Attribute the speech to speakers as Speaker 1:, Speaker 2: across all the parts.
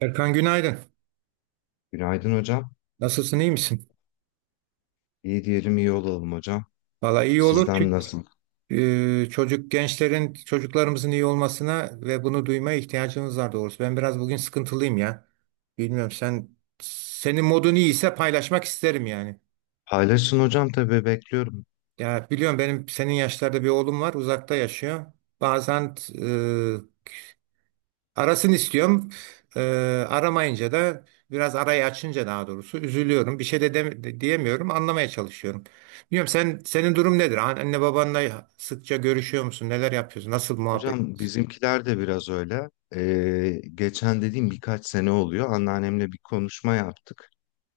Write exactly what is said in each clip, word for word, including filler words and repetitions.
Speaker 1: Erkan günaydın.
Speaker 2: Günaydın hocam.
Speaker 1: Nasılsın, iyi misin?
Speaker 2: İyi diyelim, iyi olalım hocam.
Speaker 1: Valla iyi olur
Speaker 2: Sizden
Speaker 1: çünkü
Speaker 2: nasıl?
Speaker 1: e, çocuk gençlerin, çocuklarımızın iyi olmasına ve bunu duymaya ihtiyacımız var doğrusu. Ben biraz bugün sıkıntılıyım ya. Bilmiyorum sen, senin modun iyiyse paylaşmak isterim yani.
Speaker 2: Paylaşın hocam, tabii bekliyorum.
Speaker 1: Ya biliyorum benim senin yaşlarda bir oğlum var, uzakta yaşıyor. Bazen e, arasını istiyorum. Ee, Aramayınca da biraz arayı açınca daha doğrusu üzülüyorum. Bir şey de, dem- de- diyemiyorum. Anlamaya çalışıyorum. Bilmiyorum sen senin durum nedir? An- Anne babanla sıkça görüşüyor musun? Neler yapıyorsun? Nasıl muhabbet?
Speaker 2: Hocam bizimkiler de biraz öyle. Ee, geçen dediğim birkaç sene oluyor. Anneannemle bir konuşma yaptık.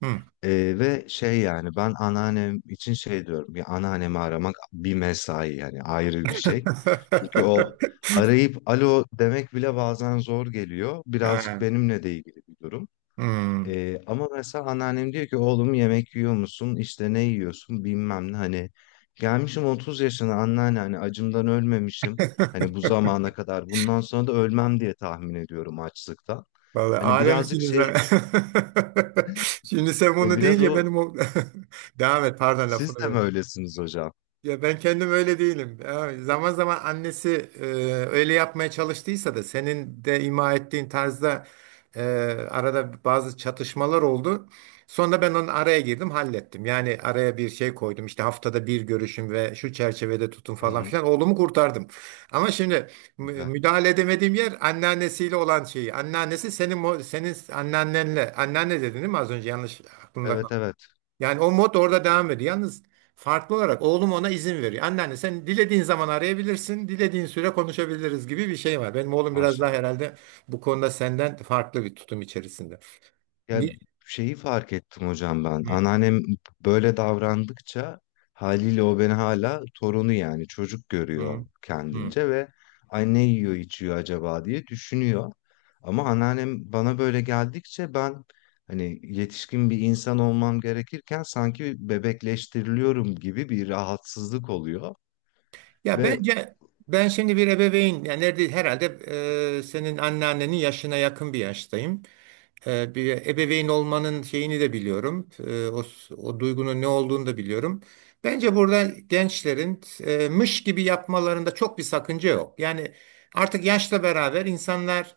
Speaker 1: Hı.
Speaker 2: Ee, ve şey, yani ben anneannem için şey diyorum ya, anneannemi aramak bir mesai, yani ayrı bir şey. Çünkü o, arayıp alo demek bile bazen zor geliyor. Birazcık
Speaker 1: Ha,
Speaker 2: benimle de ilgili bir durum.
Speaker 1: hmm.
Speaker 2: Ee, ama mesela anneannem diyor ki oğlum yemek yiyor musun? İşte ne yiyorsun? Bilmem ne. Hani gelmişim otuz yaşına anneanne, hani acımdan ölmemişim. Hani bu zamana kadar, bundan sonra da ölmem diye tahmin ediyorum açlıktan.
Speaker 1: Vallahi
Speaker 2: Hani birazcık
Speaker 1: alemsiniz ha.
Speaker 2: şey,
Speaker 1: Şimdi sen
Speaker 2: e,
Speaker 1: bunu
Speaker 2: biraz
Speaker 1: deyince
Speaker 2: o,
Speaker 1: benim o... Devam et, pardon,
Speaker 2: siz de mi
Speaker 1: lafını.
Speaker 2: öylesiniz hocam?
Speaker 1: Ya ben kendim öyle değilim. Ya zaman zaman annesi e, öyle yapmaya çalıştıysa da senin de ima ettiğin tarzda e, arada bazı çatışmalar oldu. Sonra ben onun araya girdim, hallettim. Yani araya bir şey koydum. İşte haftada bir görüşüm ve şu çerçevede tutun
Speaker 2: Hı
Speaker 1: falan
Speaker 2: hı,
Speaker 1: filan. Oğlumu kurtardım. Ama şimdi mü-
Speaker 2: güzel.
Speaker 1: müdahale edemediğim yer anneannesiyle olan şeyi. Anneannesi senin mo- senin anneannenle. Anneanne dedin değil mi az önce? Yanlış aklımda.
Speaker 2: Evet, evet,
Speaker 1: Yani o mod orada devam ediyor. Yalnız farklı olarak oğlum ona izin veriyor. Anneanne sen dilediğin zaman arayabilirsin, dilediğin süre konuşabiliriz gibi bir şey var. Benim oğlum biraz daha
Speaker 2: maşallah.
Speaker 1: herhalde bu konuda senden farklı bir tutum içerisinde.
Speaker 2: Ya
Speaker 1: Bir...
Speaker 2: şeyi fark ettim hocam ben.
Speaker 1: Hı,
Speaker 2: Anneannem böyle davrandıkça, haliyle o beni hala torunu, yani çocuk görüyor
Speaker 1: hı, hı.
Speaker 2: kendince ve ay ne yiyor içiyor acaba diye düşünüyor. Ama anneannem bana böyle geldikçe ben, hani yetişkin bir insan olmam gerekirken sanki bebekleştiriliyorum gibi bir rahatsızlık oluyor.
Speaker 1: Ya
Speaker 2: Ve
Speaker 1: bence ben şimdi bir ebeveyn yani nerede herhalde e, senin anneannenin yaşına yakın bir yaştayım. E, bir ebeveyn olmanın şeyini de biliyorum. E, o, o duygunun ne olduğunu da biliyorum. Bence burada gençlerin e, mış gibi yapmalarında çok bir sakınca yok. Yani artık yaşla beraber insanlar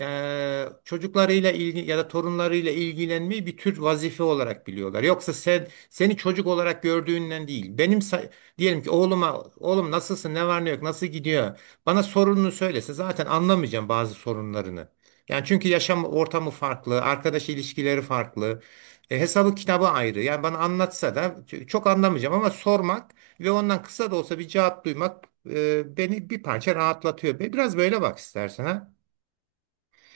Speaker 1: e, çocuklarıyla ilgi ya da torunlarıyla ilgilenmeyi bir tür vazife olarak biliyorlar. Yoksa sen seni çocuk olarak gördüğünden değil. Benim sa- Diyelim ki oğluma oğlum nasılsın ne var ne yok nasıl gidiyor, bana sorununu söylese zaten anlamayacağım bazı sorunlarını. Yani çünkü yaşam ortamı farklı, arkadaş ilişkileri farklı, e, hesabı kitabı ayrı. Yani bana anlatsa da ç- çok anlamayacağım ama sormak ve ondan kısa da olsa bir cevap duymak e, beni bir parça rahatlatıyor. Be- Biraz böyle bak istersen ha.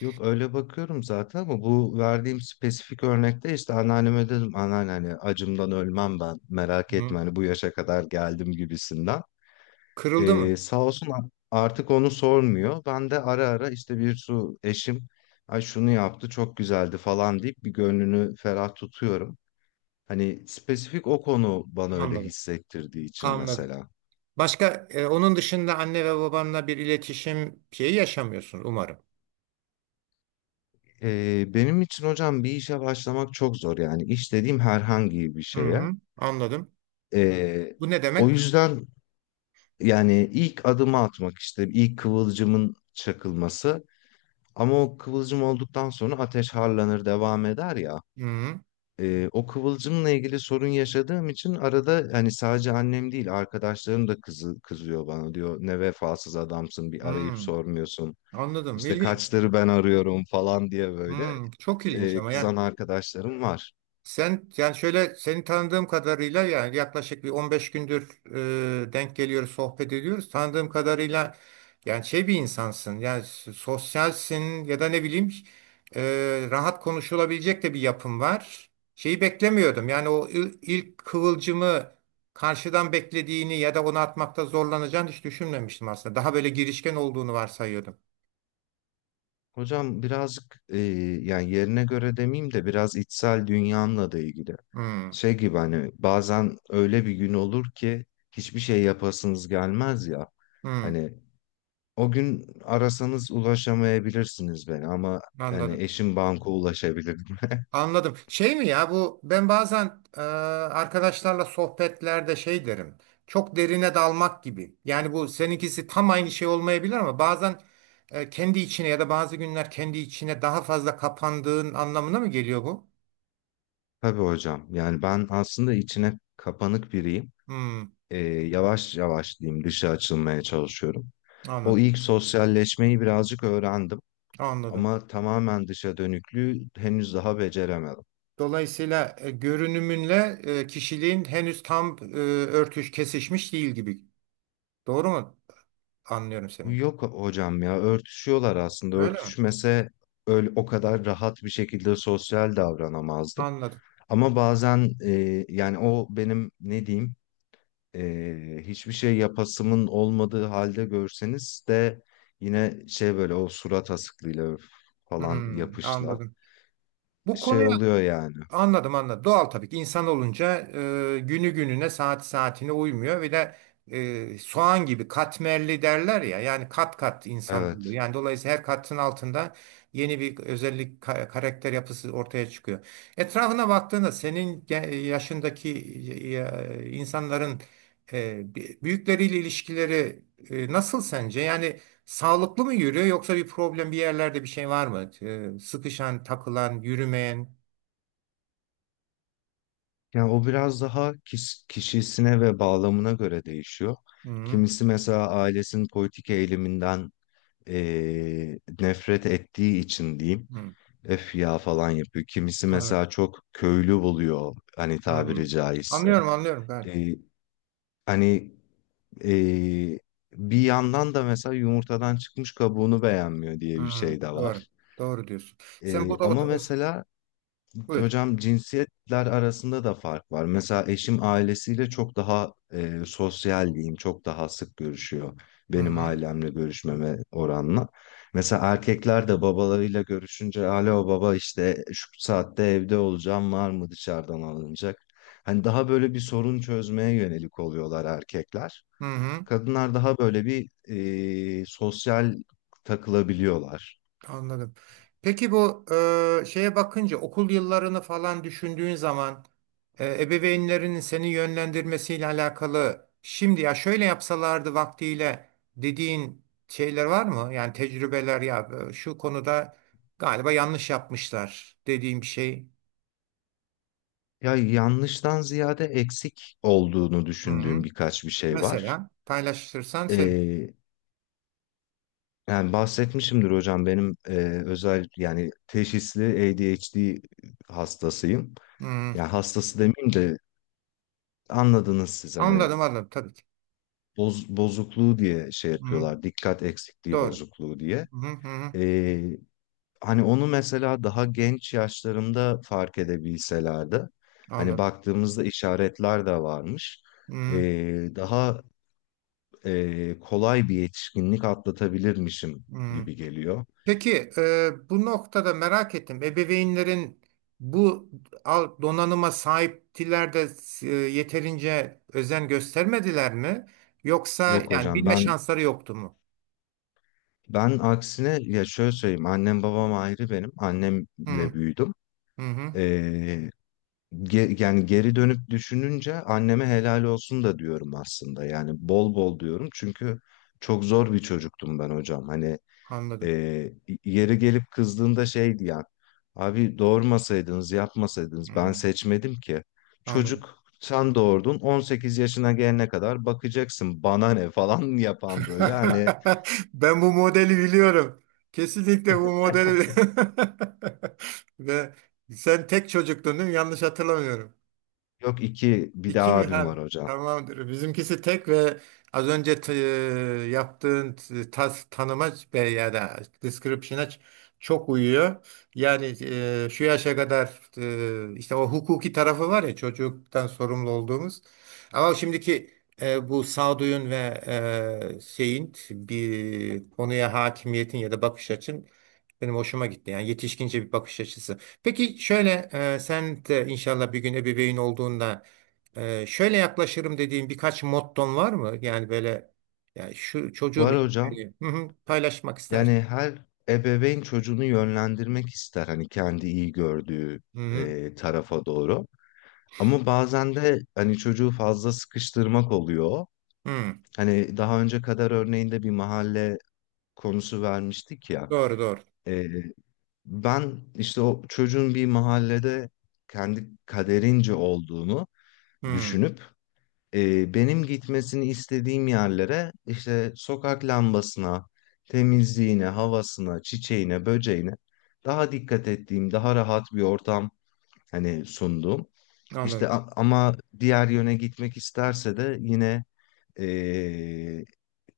Speaker 2: yok, öyle bakıyorum zaten ama bu verdiğim spesifik örnekte işte anneanneme dedim anneanne hani acımdan ölmem ben, merak
Speaker 1: Hı.
Speaker 2: etme, hani bu yaşa kadar geldim gibisinden.
Speaker 1: Kırıldı
Speaker 2: Ee,
Speaker 1: mı?
Speaker 2: sağ olsun, a- artık onu sormuyor. Ben de ara ara işte bir su, eşim ay şunu yaptı çok güzeldi falan deyip bir gönlünü ferah tutuyorum. Hani spesifik o konu bana öyle
Speaker 1: Anladım.
Speaker 2: hissettirdiği için
Speaker 1: Anladım.
Speaker 2: mesela.
Speaker 1: Başka e, onun dışında anne ve babanla bir iletişim şeyi yaşamıyorsun umarım.
Speaker 2: Ee, benim için hocam bir işe başlamak çok zor, yani iş dediğim herhangi bir
Speaker 1: Hı
Speaker 2: şeye.
Speaker 1: hı, anladım.
Speaker 2: Ee,
Speaker 1: Bu ne
Speaker 2: O
Speaker 1: demek?
Speaker 2: yüzden, yani ilk adımı atmak, işte ilk kıvılcımın çakılması, ama o kıvılcım olduktan sonra ateş harlanır, devam eder ya.
Speaker 1: Hmm,
Speaker 2: E, o kıvılcımla ilgili sorun yaşadığım için arada, hani sadece annem değil, arkadaşlarım da kızı, kızıyor bana, diyor ne vefasız adamsın, bir arayıp
Speaker 1: hmm,
Speaker 2: sormuyorsun.
Speaker 1: anladım.
Speaker 2: İşte
Speaker 1: İlginç.
Speaker 2: kaçları ben arıyorum falan diye böyle,
Speaker 1: Hmm, çok ilginç
Speaker 2: e,
Speaker 1: ama yani
Speaker 2: kızan arkadaşlarım var.
Speaker 1: sen yani şöyle seni tanıdığım kadarıyla yani yaklaşık bir on beş gündür e, denk geliyoruz, sohbet ediyoruz. Tanıdığım kadarıyla yani şey bir insansın. Yani s- sosyalsin ya da ne bileyim e, rahat konuşulabilecek de bir yapım var. Şeyi beklemiyordum. Yani o il- ilk kıvılcımı karşıdan beklediğini ya da onu atmakta zorlanacağını hiç düşünmemiştim aslında. Daha böyle girişken olduğunu varsayıyordum.
Speaker 2: Hocam birazcık, e, yani yerine göre demeyeyim de, biraz içsel dünyamla da ilgili.
Speaker 1: Hmm,
Speaker 2: Şey gibi, hani bazen öyle bir gün olur ki hiçbir şey yapasınız gelmez ya.
Speaker 1: hmm,
Speaker 2: Hani o gün arasanız ulaşamayabilirsiniz beni, ama hani
Speaker 1: anladım.
Speaker 2: eşim banka ulaşabilir.
Speaker 1: Anladım. Şey mi ya bu, ben bazen e, arkadaşlarla sohbetlerde şey derim. Çok derine dalmak gibi. Yani bu seninkisi tam aynı şey olmayabilir ama bazen e, kendi içine ya da bazı günler kendi içine daha fazla kapandığın anlamına mı geliyor bu?
Speaker 2: Tabii hocam. Yani ben aslında içine kapanık biriyim.
Speaker 1: Hmm,
Speaker 2: Ee, yavaş yavaş diyeyim, dışa açılmaya çalışıyorum. O
Speaker 1: anladım.
Speaker 2: ilk sosyalleşmeyi birazcık öğrendim
Speaker 1: Anladım.
Speaker 2: ama tamamen dışa dönüklüğü henüz daha beceremedim.
Speaker 1: Dolayısıyla e, görünümünle e, kişiliğin henüz tam e, örtüş kesişmiş değil gibi. Doğru mu? Anlıyorum seni.
Speaker 2: Yok hocam ya, örtüşüyorlar aslında.
Speaker 1: Öyle mi?
Speaker 2: Örtüşmese öyle o kadar rahat bir şekilde sosyal davranamazdım.
Speaker 1: Anladım.
Speaker 2: Ama bazen, e, yani o benim ne diyeyim, e, hiçbir şey yapasımın olmadığı halde görseniz de yine şey, böyle o surat asıklığıyla öf falan
Speaker 1: Hmm,
Speaker 2: yapışla
Speaker 1: anladım. Bu
Speaker 2: şey
Speaker 1: konuya
Speaker 2: oluyor yani.
Speaker 1: anladım, anladım. Doğal tabii ki insan olunca e, günü gününe saat saatine uymuyor ve de e, soğan gibi katmerli derler ya yani kat kat insan oluyor.
Speaker 2: Evet.
Speaker 1: Yani dolayısıyla her katın altında yeni bir özellik ka- karakter yapısı ortaya çıkıyor. Etrafına baktığında senin ge- yaşındaki e, insanların e, bi- büyükleriyle ilişkileri e, nasıl sence? Yani sağlıklı mı yürüyor yoksa bir problem bir yerlerde bir şey var mı? E, sıkışan, takılan, yürümeyen.
Speaker 2: Yani o biraz daha kis- kişisine ve bağlamına göre değişiyor.
Speaker 1: Hı hı.
Speaker 2: Kimisi mesela ailesinin politik eğiliminden eee, nefret ettiği için diyeyim,
Speaker 1: Hı.
Speaker 2: öf ya falan yapıyor. Kimisi
Speaker 1: Anladım.
Speaker 2: mesela çok köylü buluyor, hani
Speaker 1: Hı.
Speaker 2: tabiri caizse.
Speaker 1: Anlıyorum anlıyorum gayet.
Speaker 2: Eee, hani eee, Bir yandan da mesela yumurtadan çıkmış kabuğunu beğenmiyor diye bir
Speaker 1: Hı.
Speaker 2: şey de
Speaker 1: Doğru.
Speaker 2: var.
Speaker 1: Doğru diyorsun. Sen
Speaker 2: Eee,
Speaker 1: bu da o,
Speaker 2: ama
Speaker 1: o-
Speaker 2: mesela
Speaker 1: buyur.
Speaker 2: hocam cinsiyetler arasında da fark var. Mesela eşim ailesiyle çok daha, e, sosyal diyeyim, çok daha sık görüşüyor
Speaker 1: Hı
Speaker 2: benim
Speaker 1: hı.
Speaker 2: ailemle görüşmeme oranla. Mesela erkekler de babalarıyla görüşünce alo baba işte şu saatte evde olacağım, var mı dışarıdan alınacak? Hani daha böyle bir sorun çözmeye yönelik oluyorlar erkekler.
Speaker 1: Hı hı.
Speaker 2: Kadınlar daha böyle bir, e, sosyal takılabiliyorlar.
Speaker 1: Anladım. Peki bu e, şeye bakınca okul yıllarını falan düşündüğün zaman e, ebeveynlerinin seni yönlendirmesiyle alakalı şimdi ya şöyle yapsalardı vaktiyle dediğin şeyler var mı? Yani tecrübeler ya e, şu konuda galiba yanlış yapmışlar dediğim bir şey.
Speaker 2: Ya yanlıştan ziyade eksik olduğunu
Speaker 1: Hı
Speaker 2: düşündüğüm
Speaker 1: hı.
Speaker 2: birkaç bir şey var.
Speaker 1: Mesela paylaşırsan sevinirim.
Speaker 2: Ee, Yani bahsetmişimdir hocam benim, e, özel yani teşhisli A D H D hastasıyım.
Speaker 1: Hmm,
Speaker 2: Yani hastası demeyeyim de, anladınız siz hani
Speaker 1: anladım anladım tabii ki.
Speaker 2: boz- bozukluğu diye şey
Speaker 1: Hmm,
Speaker 2: yapıyorlar. Dikkat eksikliği
Speaker 1: doğru.
Speaker 2: bozukluğu diye.
Speaker 1: Hmm, hmm,
Speaker 2: Ee, Hani onu mesela daha genç yaşlarımda fark edebilselerdi. Hani
Speaker 1: anladım.
Speaker 2: baktığımızda işaretler de varmış, e,
Speaker 1: Hmm,
Speaker 2: daha e, kolay bir yetişkinlik atlatabilirmişim
Speaker 1: hmm.
Speaker 2: gibi geliyor.
Speaker 1: Peki e, bu noktada merak ettim. Ebeveynlerin bu al- donanıma sahiptiler de e, yeterince özen göstermediler mi? Yoksa
Speaker 2: Yok
Speaker 1: yani
Speaker 2: hocam,
Speaker 1: bilme
Speaker 2: ben
Speaker 1: şansları yoktu mu?
Speaker 2: ben aksine ya şöyle söyleyeyim, annem babam ayrı, benim
Speaker 1: Hmm,
Speaker 2: annemle büyüdüm.
Speaker 1: hı hı,
Speaker 2: Ee, ge- Yani geri dönüp düşününce anneme helal olsun da diyorum aslında, yani bol bol diyorum, çünkü çok zor bir çocuktum ben hocam hani.
Speaker 1: anladım.
Speaker 2: Ee, Yeri gelip kızdığında şey diyen, abi doğurmasaydınız, yapmasaydınız, ben
Speaker 1: Hmm,
Speaker 2: seçmedim ki.
Speaker 1: anladım.
Speaker 2: Çocuk sen doğurdun, on sekiz yaşına gelene kadar bakacaksın bana ne falan yapan böyle hani.
Speaker 1: Ben bu modeli biliyorum. Kesinlikle bu modeli. Ve sen tek çocuktun değil mi? Yanlış hatırlamıyorum.
Speaker 2: Yok, iki, bir
Speaker 1: İki
Speaker 2: daha
Speaker 1: mi?
Speaker 2: abim
Speaker 1: Ha,
Speaker 2: var hocam.
Speaker 1: tamamdır. Bizimkisi tek ve az önce t- e, yaptığın t- tas, tanıma ve ya da description'a ç- çok uyuyor. Yani e, şu yaşa kadar e, işte o hukuki tarafı var ya çocuktan sorumlu olduğumuz. Ama şimdiki e, bu sağduyun ve e, şeyin bir konuya hakimiyetin ya da bakış açın benim hoşuma gitti. Yani yetişkince bir bakış açısı. Peki şöyle e, sen de inşallah bir gün ebeveyn olduğunda ee, şöyle yaklaşırım dediğin birkaç motton var mı? Yani böyle yani şu çocuğum
Speaker 2: Var
Speaker 1: için
Speaker 2: hocam,
Speaker 1: söyleyeyim. Hı hı, paylaşmak istersin.
Speaker 2: yani her ebeveyn çocuğunu yönlendirmek ister, hani kendi iyi gördüğü,
Speaker 1: Hı hı,
Speaker 2: e, tarafa doğru. Ama bazen de hani çocuğu fazla sıkıştırmak oluyor.
Speaker 1: hı.
Speaker 2: Hani daha önce kadar örneğinde bir mahalle konusu vermiştik ya.
Speaker 1: Doğru doğru.
Speaker 2: Ee, Ben işte o çocuğun bir mahallede kendi kaderince olduğunu
Speaker 1: Hı,
Speaker 2: düşünüp, e, benim gitmesini istediğim yerlere, işte sokak lambasına, temizliğine, havasına, çiçeğine, böceğine daha dikkat ettiğim, daha rahat bir ortam hani sunduğum. İşte
Speaker 1: anladım.
Speaker 2: a- ama diğer yöne gitmek isterse de yine e,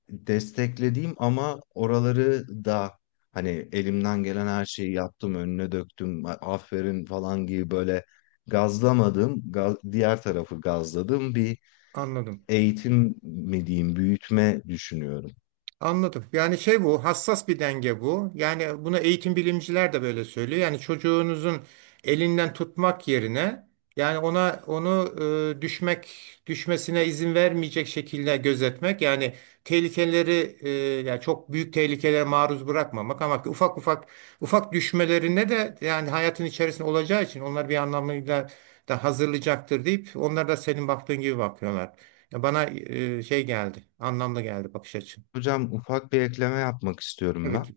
Speaker 2: desteklediğim, ama oraları da hani elimden gelen her şeyi yaptım, önüne döktüm, aferin falan gibi böyle gazlamadım, gaz- diğer tarafı gazladım. Bir
Speaker 1: Anladım.
Speaker 2: eğitim mi diyeyim, büyütme düşünüyorum.
Speaker 1: Anladım. Yani şey bu, hassas bir denge bu. Yani buna eğitim bilimciler de böyle söylüyor. Yani çocuğunuzun elinden tutmak yerine yani ona onu e, düşmek düşmesine izin vermeyecek şekilde gözetmek. Yani tehlikeleri e, yani çok büyük tehlikelere maruz bırakmamak ama ufak ufak ufak düşmelerine de yani hayatın içerisinde olacağı için onlar bir anlamıyla da hazırlayacaktır deyip onlar da senin baktığın gibi bakıyorlar. Ya bana e, şey geldi, anlamlı geldi bakış açın.
Speaker 2: Hocam ufak bir ekleme yapmak istiyorum
Speaker 1: Tabii
Speaker 2: ben.
Speaker 1: ki.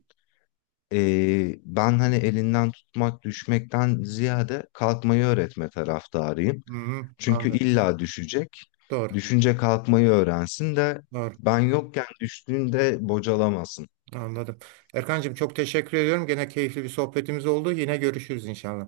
Speaker 2: Ee, ben hani elinden tutmak, düşmekten ziyade kalkmayı öğretme taraftarıyım.
Speaker 1: Hı-hı,
Speaker 2: Çünkü
Speaker 1: anladım.
Speaker 2: illa düşecek.
Speaker 1: Doğru.
Speaker 2: Düşünce kalkmayı öğrensin de
Speaker 1: Doğru.
Speaker 2: ben yokken düştüğünde bocalamasın.
Speaker 1: Anladım. Erkancığım çok teşekkür ediyorum. Gene keyifli bir sohbetimiz oldu. Yine görüşürüz inşallah.